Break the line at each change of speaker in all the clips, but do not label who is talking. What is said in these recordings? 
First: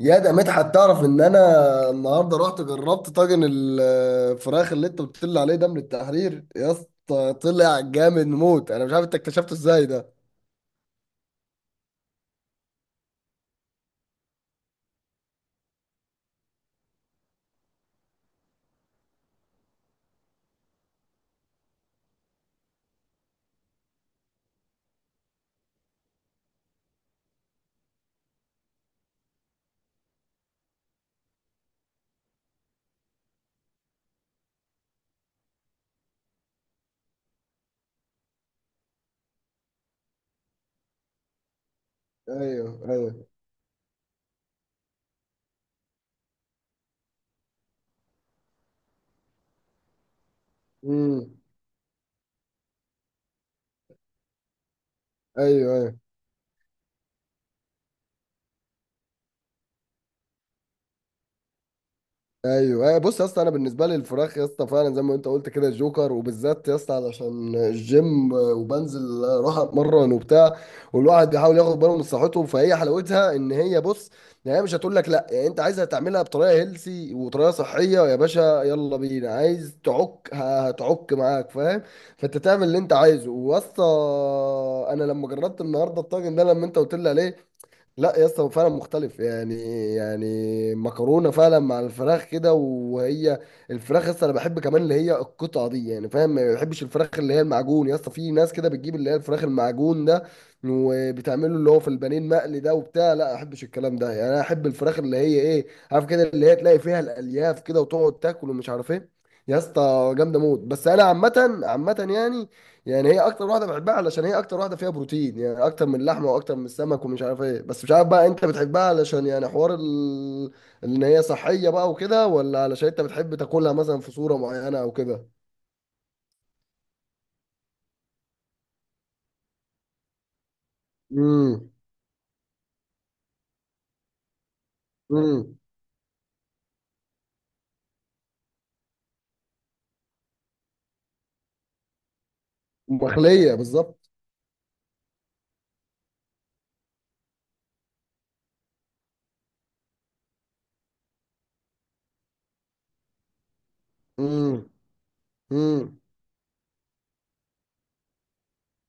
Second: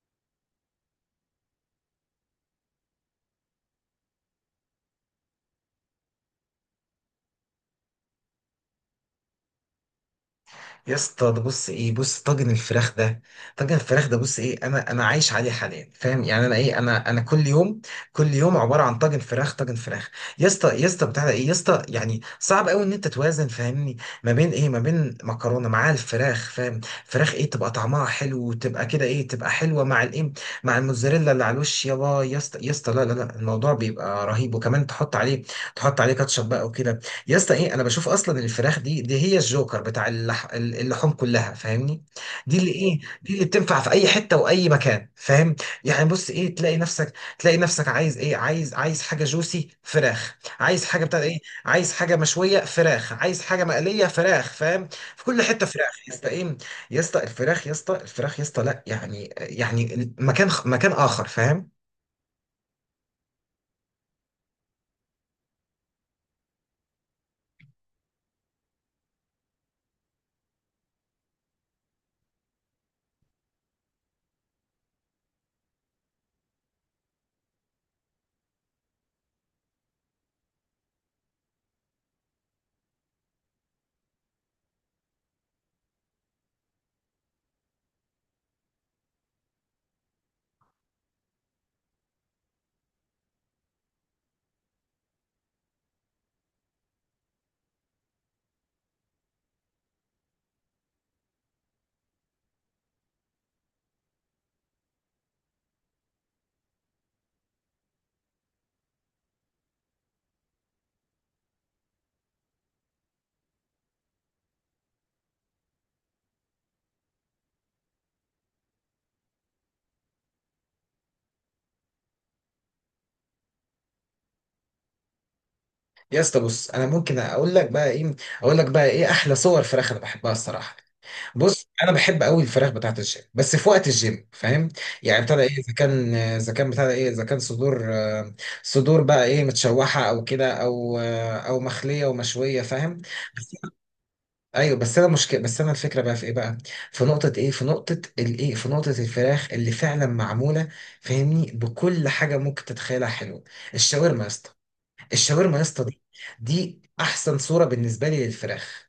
يا ده مدحت، تعرف ان انا النهارده رحت جربت طاجن الفراخ اللي انت بتقول لي عليه ده من التحرير؟ يا اسطى طلع جامد موت، انا مش عارف انت اكتشفته ازاي ده.
يا اسطى ده بص ايه بص طاجن الفراخ ده. طاجن الفراخ ده بص ايه، انا عايش عليه حاليا، فاهم؟ يعني انا ايه، انا كل يوم، كل يوم عباره عن طاجن فراخ، طاجن فراخ. يا اسطى بتاع ده ايه يا اسطى؟ يعني صعب قوي ان انت توازن، فاهمني؟ ما بين ايه، ما بين مكرونه مع الفراخ، فاهم؟ فراخ ايه، تبقى طعمها حلو وتبقى كده ايه، تبقى حلوه مع الايه، مع الموتزاريلا اللي على الوش. يابا يا اسطى لا لا لا، الموضوع بيبقى رهيب، وكمان تحط عليه كاتشب بقى وكده. يا اسطى ايه، انا بشوف اصلا الفراخ دي هي الجوكر بتاع اللحوم كلها، فاهمني؟ دي اللي
ايوه،
ايه،
ايوه.
دي اللي بتنفع في اي حته واي مكان، فاهم؟ يعني بص ايه، تلاقي نفسك عايز ايه، عايز حاجه جوسي فراخ، عايز حاجه بتاع
امم.
ايه، عايز حاجه مشويه فراخ، عايز حاجه مقليه فراخ، فاهم؟ في كل حته
ايوه، ايوه.
فراخ يا اسطى، ايه يا اسطى الفراخ يا اسطى، لا، يعني مكان مكان اخر، فاهم؟
ايوه، أيوة، بص يا اسطى، انا بالنسبه لي الفراخ يا اسطى فعلا زي ما انت قلت كده جوكر، وبالذات يا اسطى علشان الجيم وبنزل اروح اتمرن وبتاع، والواحد بيحاول ياخد باله من صحته. فهي حلاوتها ان هي بص، يعني هي مش هتقول لك لا، يعني انت عايزها تعملها بطريقه هيلسي وطريقه صحيه، يا باشا يلا بينا، عايز تعك هتعك معاك فاهم. فانت تعمل اللي انت عايزه واسطى. انا لما جربت النهارده الطاجن ده لما انت قلت لي عليه، لا يا اسطى هو فعلا مختلف يعني. يعني مكرونه فعلا مع الفراخ كده وهي الفراخ يا اسطى، انا بحب كمان اللي هي القطعه دي يعني فاهم، ما بحبش الفراخ اللي هي المعجون. يا اسطى في ناس كده بتجيب اللي هي الفراخ المعجون ده وبتعمله اللي هو في البانيه المقلي ده وبتاع، لا ما احبش الكلام ده. يعني انا احب الفراخ اللي هي ايه، عارف كده، اللي هي تلاقي فيها الالياف كده وتقعد تاكل ومش عارف ايه. يا اسطى جامده موت. بس انا عامه عامه يعني، يعني هي اكتر واحده بحبها علشان هي اكتر واحده فيها بروتين، يعني اكتر من اللحمه واكتر من السمك ومش عارف ايه. بس مش عارف بقى انت بتحبها علشان يعني حوار ال... ان هي صحيه بقى وكده، ولا علشان انت بتحب تاكلها مثلا في صوره معينه او كده؟
يا اسطى بص، انا ممكن اقول لك بقى ايه، اقول لك بقى ايه احلى صور فراخ انا بحبها الصراحه. بص
امم.
انا بحب قوي الفراخ بتاعت الجيم، بس في وقت الجيم، فاهم؟ يعني ابتدى ايه،
امم.
اذا كان، اذا كان بتاع ايه، اذا كان صدور، صدور بقى ايه، متشوحه او كده، او او مخليه ومشويه، فاهم؟
مخليه
بس.
بالظبط.
ايوه بس انا مشكله، بس انا الفكره بقى في ايه بقى، في نقطه ايه، في نقطه الايه، في نقطه الفراخ اللي فعلا معموله، فاهمني؟ بكل حاجه ممكن تتخيلها حلوه. الشاورما يا اسطى،
امم.
الشاورما يا اسطى
امم.
دي دي احسن صوره بالنسبه لي للفراخ،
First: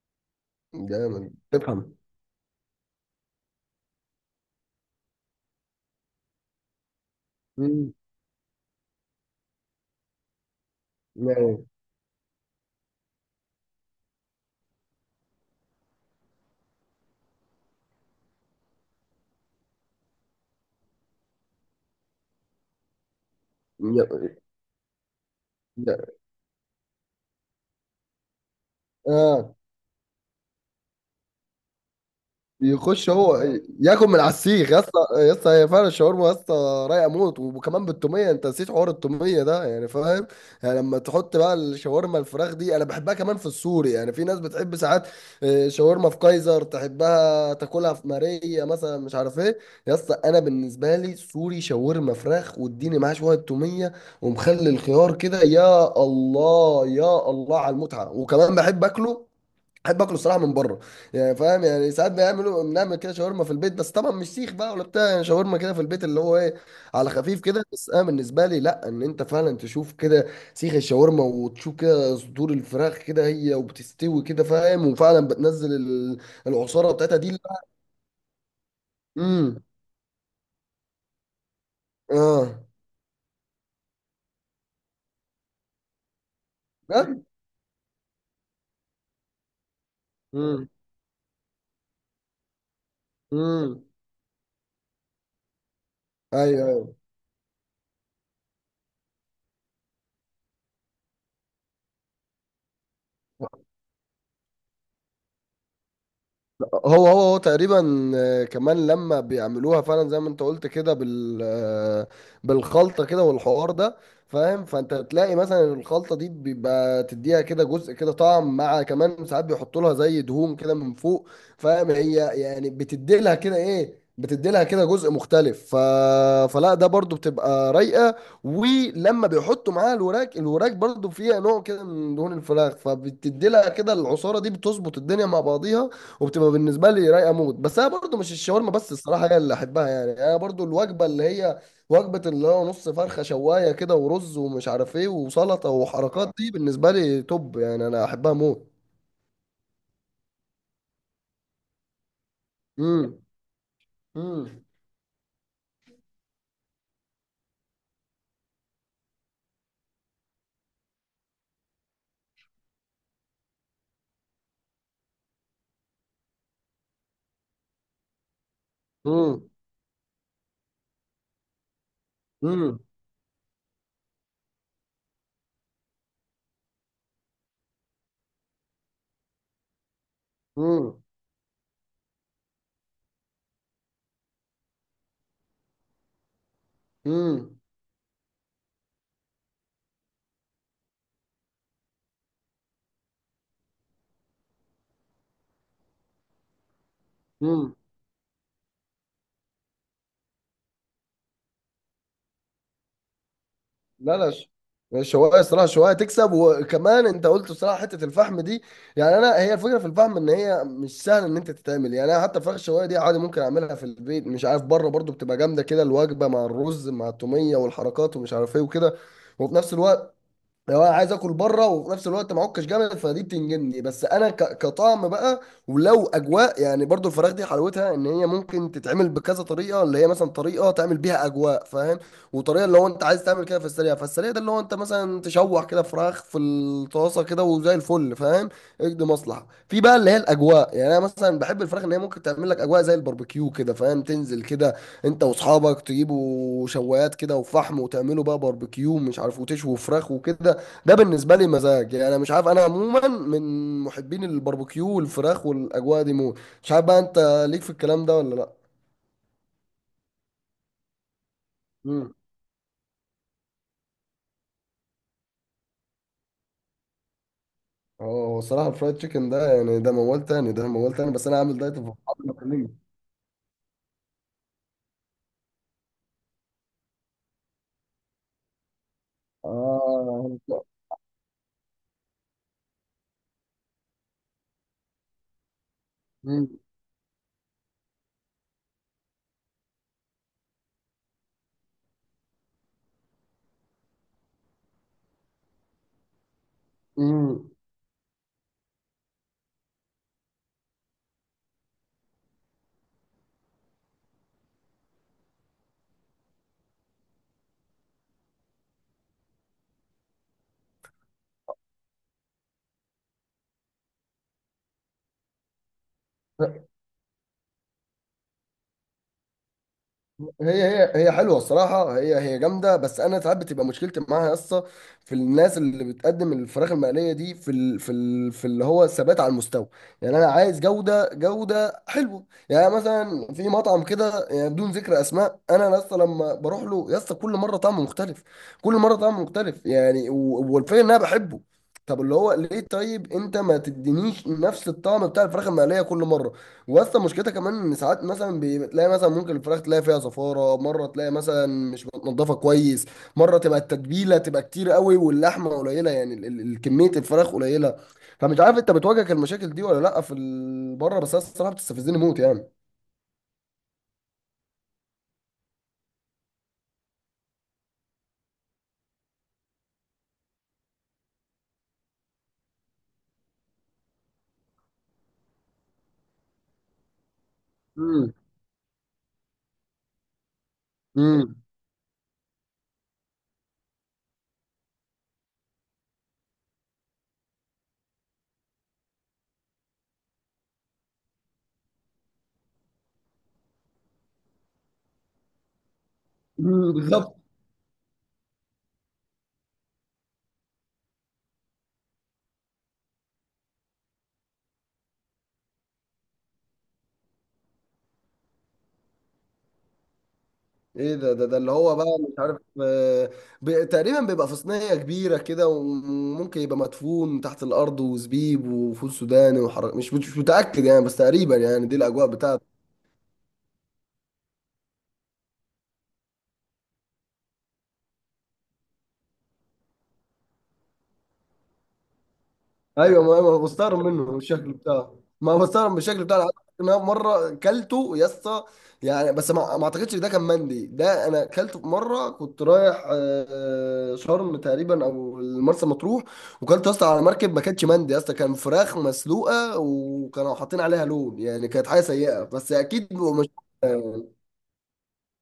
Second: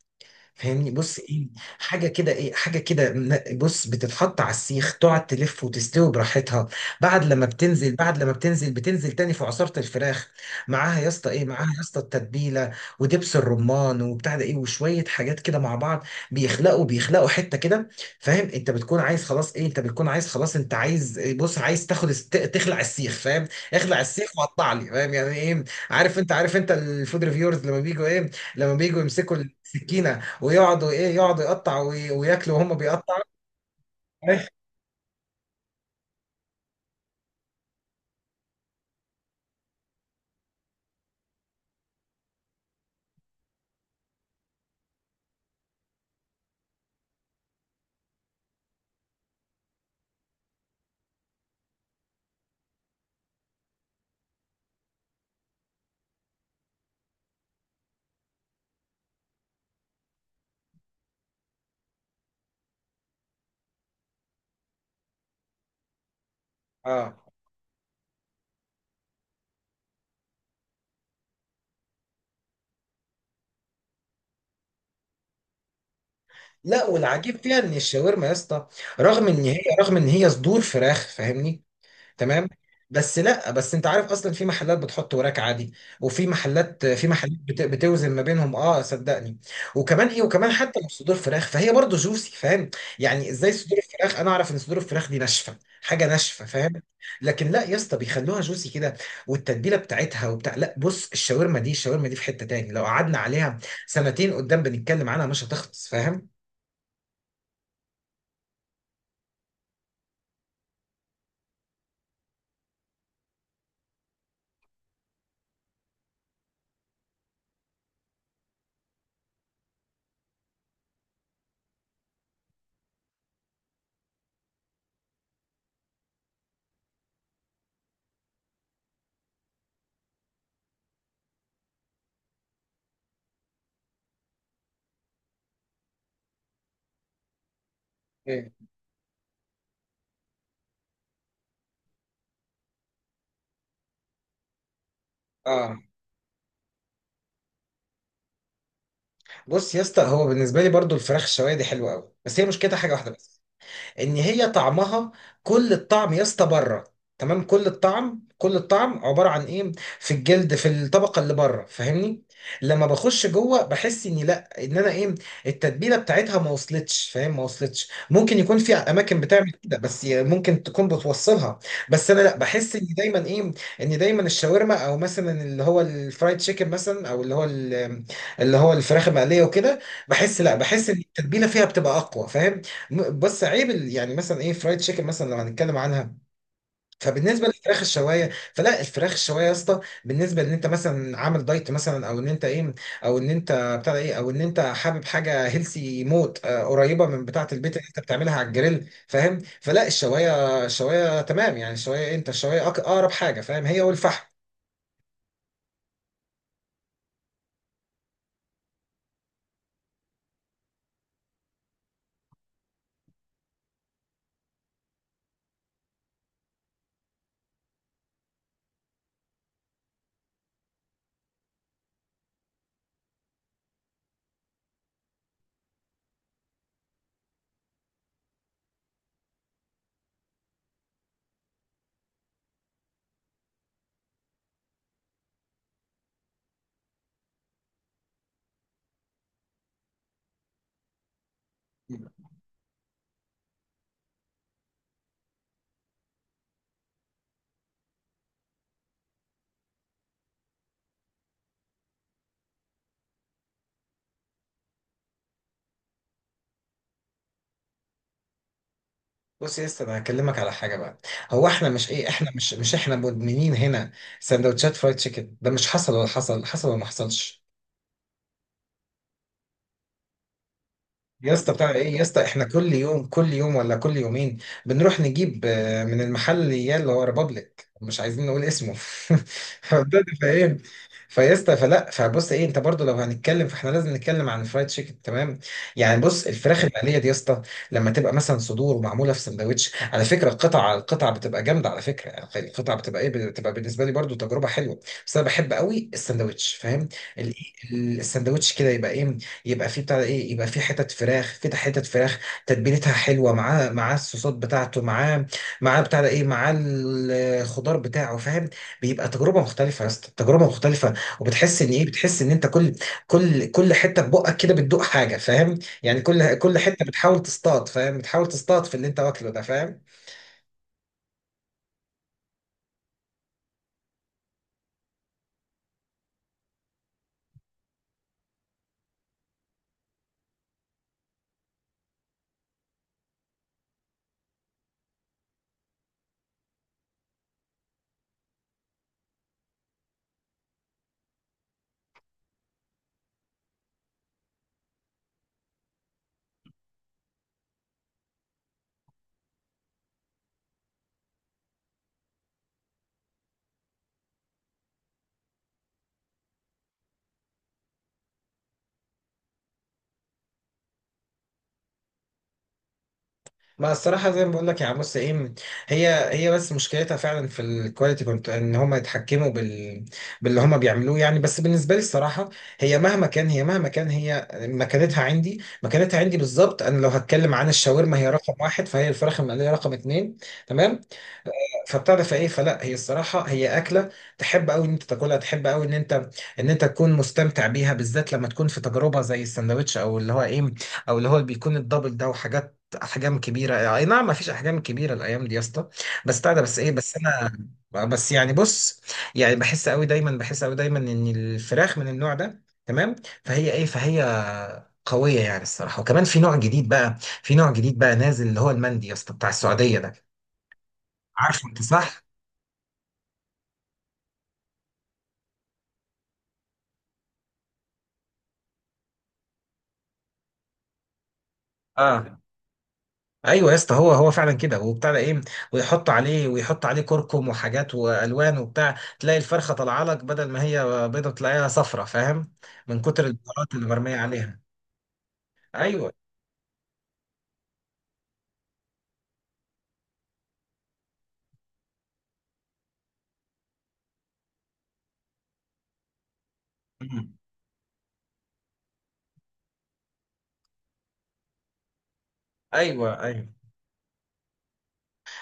فاهمني؟ بص
جامد
ايه،
تفهم.
حاجه كده ايه، حاجه كده بص بتتحط على السيخ، تقعد تلف وتستوي براحتها.
امم.
بعد لما بتنزل، بتنزل تاني في عصاره الفراخ، معاها يا اسطى ايه،
يعني.
معاها يا اسطى التتبيله، ودبس الرمان وبتاع ده ايه، وشويه حاجات كده مع بعض، بيخلقوا حته كده، فاهم؟ انت بتكون عايز خلاص ايه، انت بتكون عايز خلاص، انت عايز إيه، بص عايز تاخد تخلع السيخ، فاهم؟ اخلع السيخ
يعني-
وقطع لي، فاهم يعني ايه؟
يعني-
عارف انت، عارف انت الفود ريفيورز لما بيجوا ايه، لما بيجوا يمسكوا
اه.
السكينه، ويقعدوا ايه، يقعدوا يقطعوا وياكلوا وهم
يخش
بيقطعوا.
هو ياكل من على السيخ يا اسطى. يا اسطى هي فعلا الشاورما يا اسطى رايقه موت، وكمان بالتوميه، انت نسيت حوار التوميه ده يعني فاهم. يعني لما تحط بقى الشاورما الفراخ دي، انا بحبها كمان في السوري، يعني في ناس بتحب ساعات شاورما في كايزر، تحبها تاكلها في ماريا مثلا، مش عارف ايه. يا اسطى انا بالنسبه لي سوري شاورما فراخ واديني معاه شويه توميه ومخلي الخيار كده، يا الله يا الله على المتعه. وكمان بحب اكله، احب اكله الصراحه من بره يعني فاهم. يعني ساعات بيعملوا بنعمل كده شاورما في البيت، بس طبعا مش سيخ بقى ولا بتاع، يعني شاورما كده في البيت اللي هو ايه، على
اه.
خفيف كده. بس انا بالنسبه لي لا، ان انت فعلا تشوف كده سيخ الشاورما وتشوف كده صدور الفراخ كده هي وبتستوي كده فاهم، وفعلا بتنزل
لا
العصاره بتاعتها
والعجيب
دي.
فيها ان الشاورما يا اسطى،
امم.
رغم ان هي صدور فراخ، فاهمني؟ تمام.
اه.
بس لا، بس انت عارف اصلا في محلات بتحط وراك عادي، وفي محلات في
بجد.
محلات بتوزن ما بينهم، اه صدقني. وكمان ايه، وكمان
امم.
حتى لو صدور فراخ، فهي برضه جوسي، فاهم؟ يعني ازاي صدور
امم.
الفراخ؟ انا اعرف ان صدور الفراخ دي ناشفه، حاجه ناشفه،
ايوه،
فاهم؟
ايوه.
لكن لا يا اسطى، بيخلوها جوسي كده، والتتبيله بتاعتها وبتاع. لا بص، الشاورما دي في حته تاني، لو قعدنا عليها سنتين قدام بنتكلم عنها مش هتخلص، فاهم؟
هو تقريبا كمان لما بيعملوها فعلا زي ما انت قلت كده بال بالخلطه كده والحوار ده فاهم. فانت تلاقي مثلا الخلطه دي بيبقى تديها كده جزء كده طعم، مع كمان ساعات بيحطوا لها زي دهون كده من فوق فاهم، هي يعني بتدي لها كده ايه، بتدي لها كده جزء مختلف ف... فلا ده برضو بتبقى رايقه. ولما بيحطوا معاها الوراك، الوراك برضو فيها نوع كده من دهون الفراخ، فبتدي لها كده العصاره دي بتظبط الدنيا مع بعضيها، وبتبقى بالنسبه لي رايقه موت. بس انا برضو مش
إيه.
الشاورما بس الصراحه هي اللي احبها، يعني انا برضو الوجبه اللي هي وجبه اللي هو نص فرخه شوايه كده ورز ومش عارف ايه وسلطه
اه
وحركات، دي بالنسبه لي توب، يعني انا احبها موت.
بص يا اسطى، هو بالنسبه لي برضه الفراخ الشوايه دي حلوه قوي، بس هي مشكلتها حاجه واحده
امم.
بس، ان هي
امم.
طعمها، كل الطعم يا اسطى بره. تمام، كل الطعم، كل الطعم عباره عن ايه، في الجلد، في الطبقه اللي بره، فاهمني؟ لما بخش جوه بحس اني لا، ان انا ايه، التتبيله بتاعتها ما وصلتش، فاهم؟ ما وصلتش، ممكن يكون في اماكن
امم.
بتعمل كده، بس ممكن تكون بتوصلها. بس انا لا، بحس اني دايما ايه، ان دايما الشاورما، او مثلا اللي هو الفرايد تشيكن مثلا، او اللي هو ال- اللي هو الفراخ المقليه وكده، بحس لا، بحس ان
امم.
التتبيله فيها بتبقى اقوى، فاهم؟ يعني مثلا ايه، فرايد تشيكن مثلا لو هنتكلم عنها، فبالنسبه للفراخ الشوايه، فلا، الفراخ الشوايه يا اسطى، بالنسبه ان انت مثلا عامل دايت مثلا، او ان انت ايه، او ان انت بتاع ايه، او ان انت حابب حاجه هيلسي موت، قريبه من بتاعه
امم.
البيت اللي انت بتعملها على الجريل، فاهم؟ فلا الشوايه، الشوايه تمام يعني، الشوايه إيه؟ انت الشوايه اقرب حاجه، فاهم؟ هي
لا
والفحم.
لا ش- الشوايه الصراحه، الشوايه تكسب. وكمان انت قلت صراحه حته الفحم دي، يعني انا هي الفكره في الفحم ان هي مش سهله ان انت تتعمل. يعني انا حتى فراخ الشوايه دي عادي ممكن اعملها في البيت، مش عارف بره برضو بتبقى جامده كده الوجبه مع الرز مع التوميه والحركات ومش عارف ايه وكده. وفي نفس الوقت لو انا عايز اكل بره، وفي نفس الوقت معكش جامد، فدي بتنجني. بس انا كطعم بقى، ولو اجواء يعني برضو الفراخ دي حلاوتها ان هي ممكن تتعمل بكذا طريقه، اللي هي مثلا طريقه تعمل بيها اجواء فاهم، وطريقه اللي هو انت عايز تعمل كده في السريع. فالسريع ده اللي هو انت مثلا تشوح كده فراخ في الطاسه كده وزي الفل فاهم. اجد مصلحه في بقى اللي هي الاجواء، يعني انا مثلا بحب الفراخ ان هي ممكن تعمل لك اجواء زي الباربيكيو كده فاهم، تنزل كده انت واصحابك تجيبوا شوايات كده وفحم وتعملوا بقى باربيكيو مش عارف وتشوي فراخ وكده. ده بالنسبه لي مزاج يعني، انا مش عارف، انا عموما من محبين الباربيكيو والفراخ والاجواء دي موت. مش عارف بقى انت ليك في الكلام ده ولا لا.
بص يا اسطى، انا هكلمك على حاجه بقى. هو احنا مش ايه،
امم.
احنا مش مش احنا مدمنين هنا سندوتشات فرايد تشيكن؟ ده مش حصل؟ ولا حصل؟ حصل ولا ما حصلش؟
اه هو الصراحه الفرايد تشيكن ده يعني، ده موال تاني، ده موال تاني. بس
يا
انا
اسطى
عامل
بتاع
دايت في
ايه يا اسطى، احنا
الفطار.
كل يوم، كل يوم ولا كل يومين بنروح نجيب من المحل اللي اللي هو ريبابليك، مش عايزين نقول اسمه. فبدأت، فاهم؟
اه.
فيا اسطى فلا، فبص ايه، انت برضو لو هنتكلم، فاحنا لازم نتكلم عن الفرايد تشيكن. تمام. يعني بص، الفراخ العاديه دي يا اسطى، لما تبقى مثلا صدور ومعموله في سندوتش، على فكره القطع، على القطع بتبقى جامده على فكره، يعني القطع بتبقى ايه، بتبقى بالنسبه لي برضو تجربه حلوه. بس انا بحب قوي السندوتش، فاهم؟ ال-
امم.
السندوتش كده يبقى ايه، يبقى في بتاع ايه، يبقى في حتت فراخ كده، حتت فراخ تتبيلتها حلوه، معاه معاه الصوصات بتاعته، معاه معاه بتاع ده ايه، معاه الخضار بتاعه، فاهم؟ بيبقى تجربه مختلفه يا اسطى، تجربه مختلفه. وبتحس ان ايه، بتحس ان انت كل، كل حته في بقك كده بتدوق حاجه، فاهم؟ يعني كل، كل حته بتحاول تصطاد، فاهم؟ بتحاول تصطاد في اللي انت واكله ده، فاهم؟
هي حلوه الصراحه، هي هي جامده. بس انا ساعات بتبقى مشكلتي معاها يا اسطى في الناس اللي بتقدم الفراخ المقليه دي في ال في ال في اللي هو الثبات على المستوى. يعني انا عايز جوده، جوده حلوه، يعني مثلا في مطعم كده يعني بدون ذكر اسماء، انا يا اسطى لما بروح له يا اسطى كل مره طعمه مختلف، كل مره طعمه مختلف يعني، والفكره ان انا بحبه. طب اللي هو ليه طيب انت ما تدينيش نفس الطعم بتاع الفراخ المقليه كل مره؟ واصلا مشكلتها كمان ان ساعات مثلا بتلاقي، مثلا ممكن الفراخ تلاقي فيها زفاره، مره تلاقي مثلا مش متنضفه كويس، مره تبقى التتبيله تبقى كتير قوي واللحمه قليله، يعني كميه الفراخ قليله. فمش عارف انت بتواجهك المشاكل دي ولا لا في بره؟ بس أنا الصراحه بتستفزني موت يعني.
ما الصراحة زي ما بقول لك يا عموس ايه، هي بس مشكلتها فعلا في الكواليتي، كنت ان هم يتحكموا بال، باللي هم بيعملوه يعني. بس بالنسبة لي الصراحة، هي مهما كان، هي مكانتها عندي، مكانتها عندي بالظبط، انا لو هتكلم عن الشاورما هي
مم.
رقم واحد، فهي الفراخ المقلية رقم اتنين. تمام.
امم.
فبتعرف ايه، فلا هي الصراحه هي اكله تحب قوي ان انت تاكلها، تحب قوي ان انت، ان انت تكون مستمتع بيها، بالذات لما تكون في تجربه زي الساندوتش، او اللي هو ايه، او اللي هو بيكون الدبل ده، وحاجات احجام كبيره، اي نعم ما فيش احجام كبيره الايام دي يا اسطى. بس بتاع ده، بس ايه،
مم،
بس
بالظبط.
انا، آه، بس يعني بص، يعني بحس قوي دايما ان الفراخ من النوع ده، تمام؟ فهي ايه، فهي قويه يعني الصراحه. وكمان في نوع جديد بقى، نازل، اللي هو المندي يا اسطى، بتاع السعوديه ده،
ايه ده؟ ده
عارفه
اللي
انت،
هو بقى
صح؟
مش عارف تقريبا بيبقى في صينية كبيرة كده، وممكن يبقى مدفون تحت الأرض وزبيب وفول سوداني وحرق، مش متأكد يعني، بس تقريبا يعني دي الأجواء
اه
بتاعته.
ايوه يا اسطى، هو فعلا كده، وبتاع ده ايه، ويحط عليه كركم وحاجات والوان وبتاع، تلاقي الفرخه طالعه لك، بدل ما هي بيضه تلاقيها صفرة، فاهم؟ من
ايوه
كتر
ما
البهارات اللي
بستغرب
مرميه
منه من
عليها.
الشكل بتاعه، ما بستغرب من
ايوه.
الشكل بتاعه. أنا عايز أقول لك إن انا مره كلته يا اسطى. يعني بس ما اعتقدش ده كان مندي، ده انا كلته في مره كنت رايح شرم تقريبا او مرسى مطروح، وكلت يا اسطى على
مم.
مركب، ما كانتش مندي يا اسطى، كان فراخ مسلوقه وكانوا حاطين عليها لون، يعني كانت حاجه سيئه، بس اكيد
ايوه ايوه.
مش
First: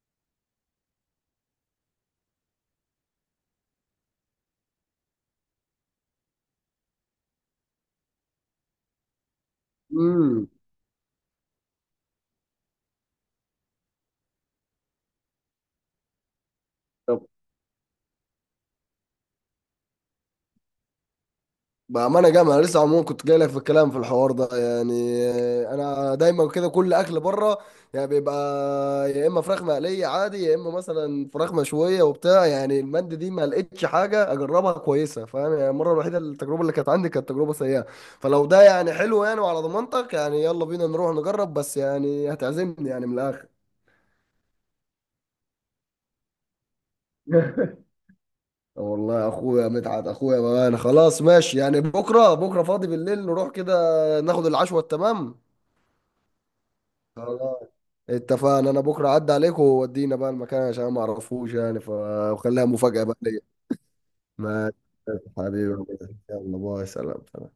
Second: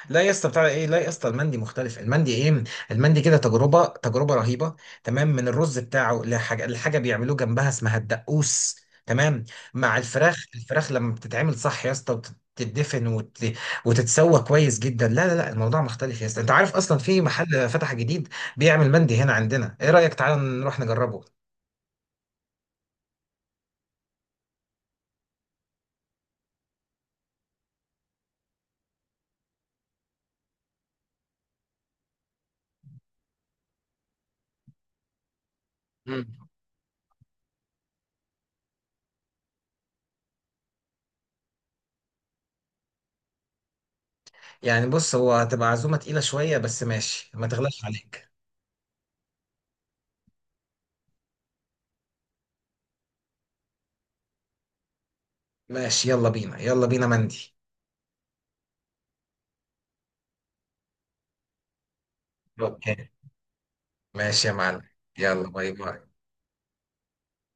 لا يا اسطى بتاع ايه، لا يا اسطى، المندي مختلف، المندي ايه، المندي كده تجربه، تجربه رهيبه. تمام. من الرز بتاعه، لحاجه بيعملوه جنبها اسمها الدقوس. تمام. مع الفراخ،
امم.
الفراخ لما بتتعمل صح يا اسطى، وتتدفن وتتسوى كويس جدا، لا لا لا، الموضوع مختلف يا اسطى. انت عارف اصلا في محل فتح جديد بيعمل مندي هنا عندنا؟ ايه رايك تعالى نروح نجربه؟
بأمانة جامعة أنا لسه عموما كنت جاي لك في الكلام في الحوار ده، يعني أنا دايما كده كل أكل بره يعني بيبقى يا إما فراخ مقلية عادي، يا إما مثلا فراخ مشوية وبتاع. يعني المند دي ما لقيتش حاجة أجربها كويسة فاهم، يعني المرة الوحيدة
مم.
التجربة اللي كانت عندي كانت تجربة سيئة. فلو ده يعني حلو يعني وعلى ضمانتك يعني يلا بينا نروح نجرب، بس يعني هتعزمني يعني من الآخر.
يعني بص، هو هتبقى عزومه تقيله شويه، بس ماشي، ما تغلاش عليك.
والله يا اخويا مدحت اخويا بقى، انا خلاص ماشي يعني، بكره فاضي بالليل، نروح كده ناخد العشوه التمام.
ماشي، يلا بينا، يلا بينا مندي.
خلاص اتفقنا، انا بكره عدى عليك وودينا بقى المكان عشان ما اعرفوش يعني وخليها
يلا.
مفاجأة بقى ليا.
ماشي يا
ماشي
معلم. يلا، باي
حبيبي،
باي.
يلا باي، سلام.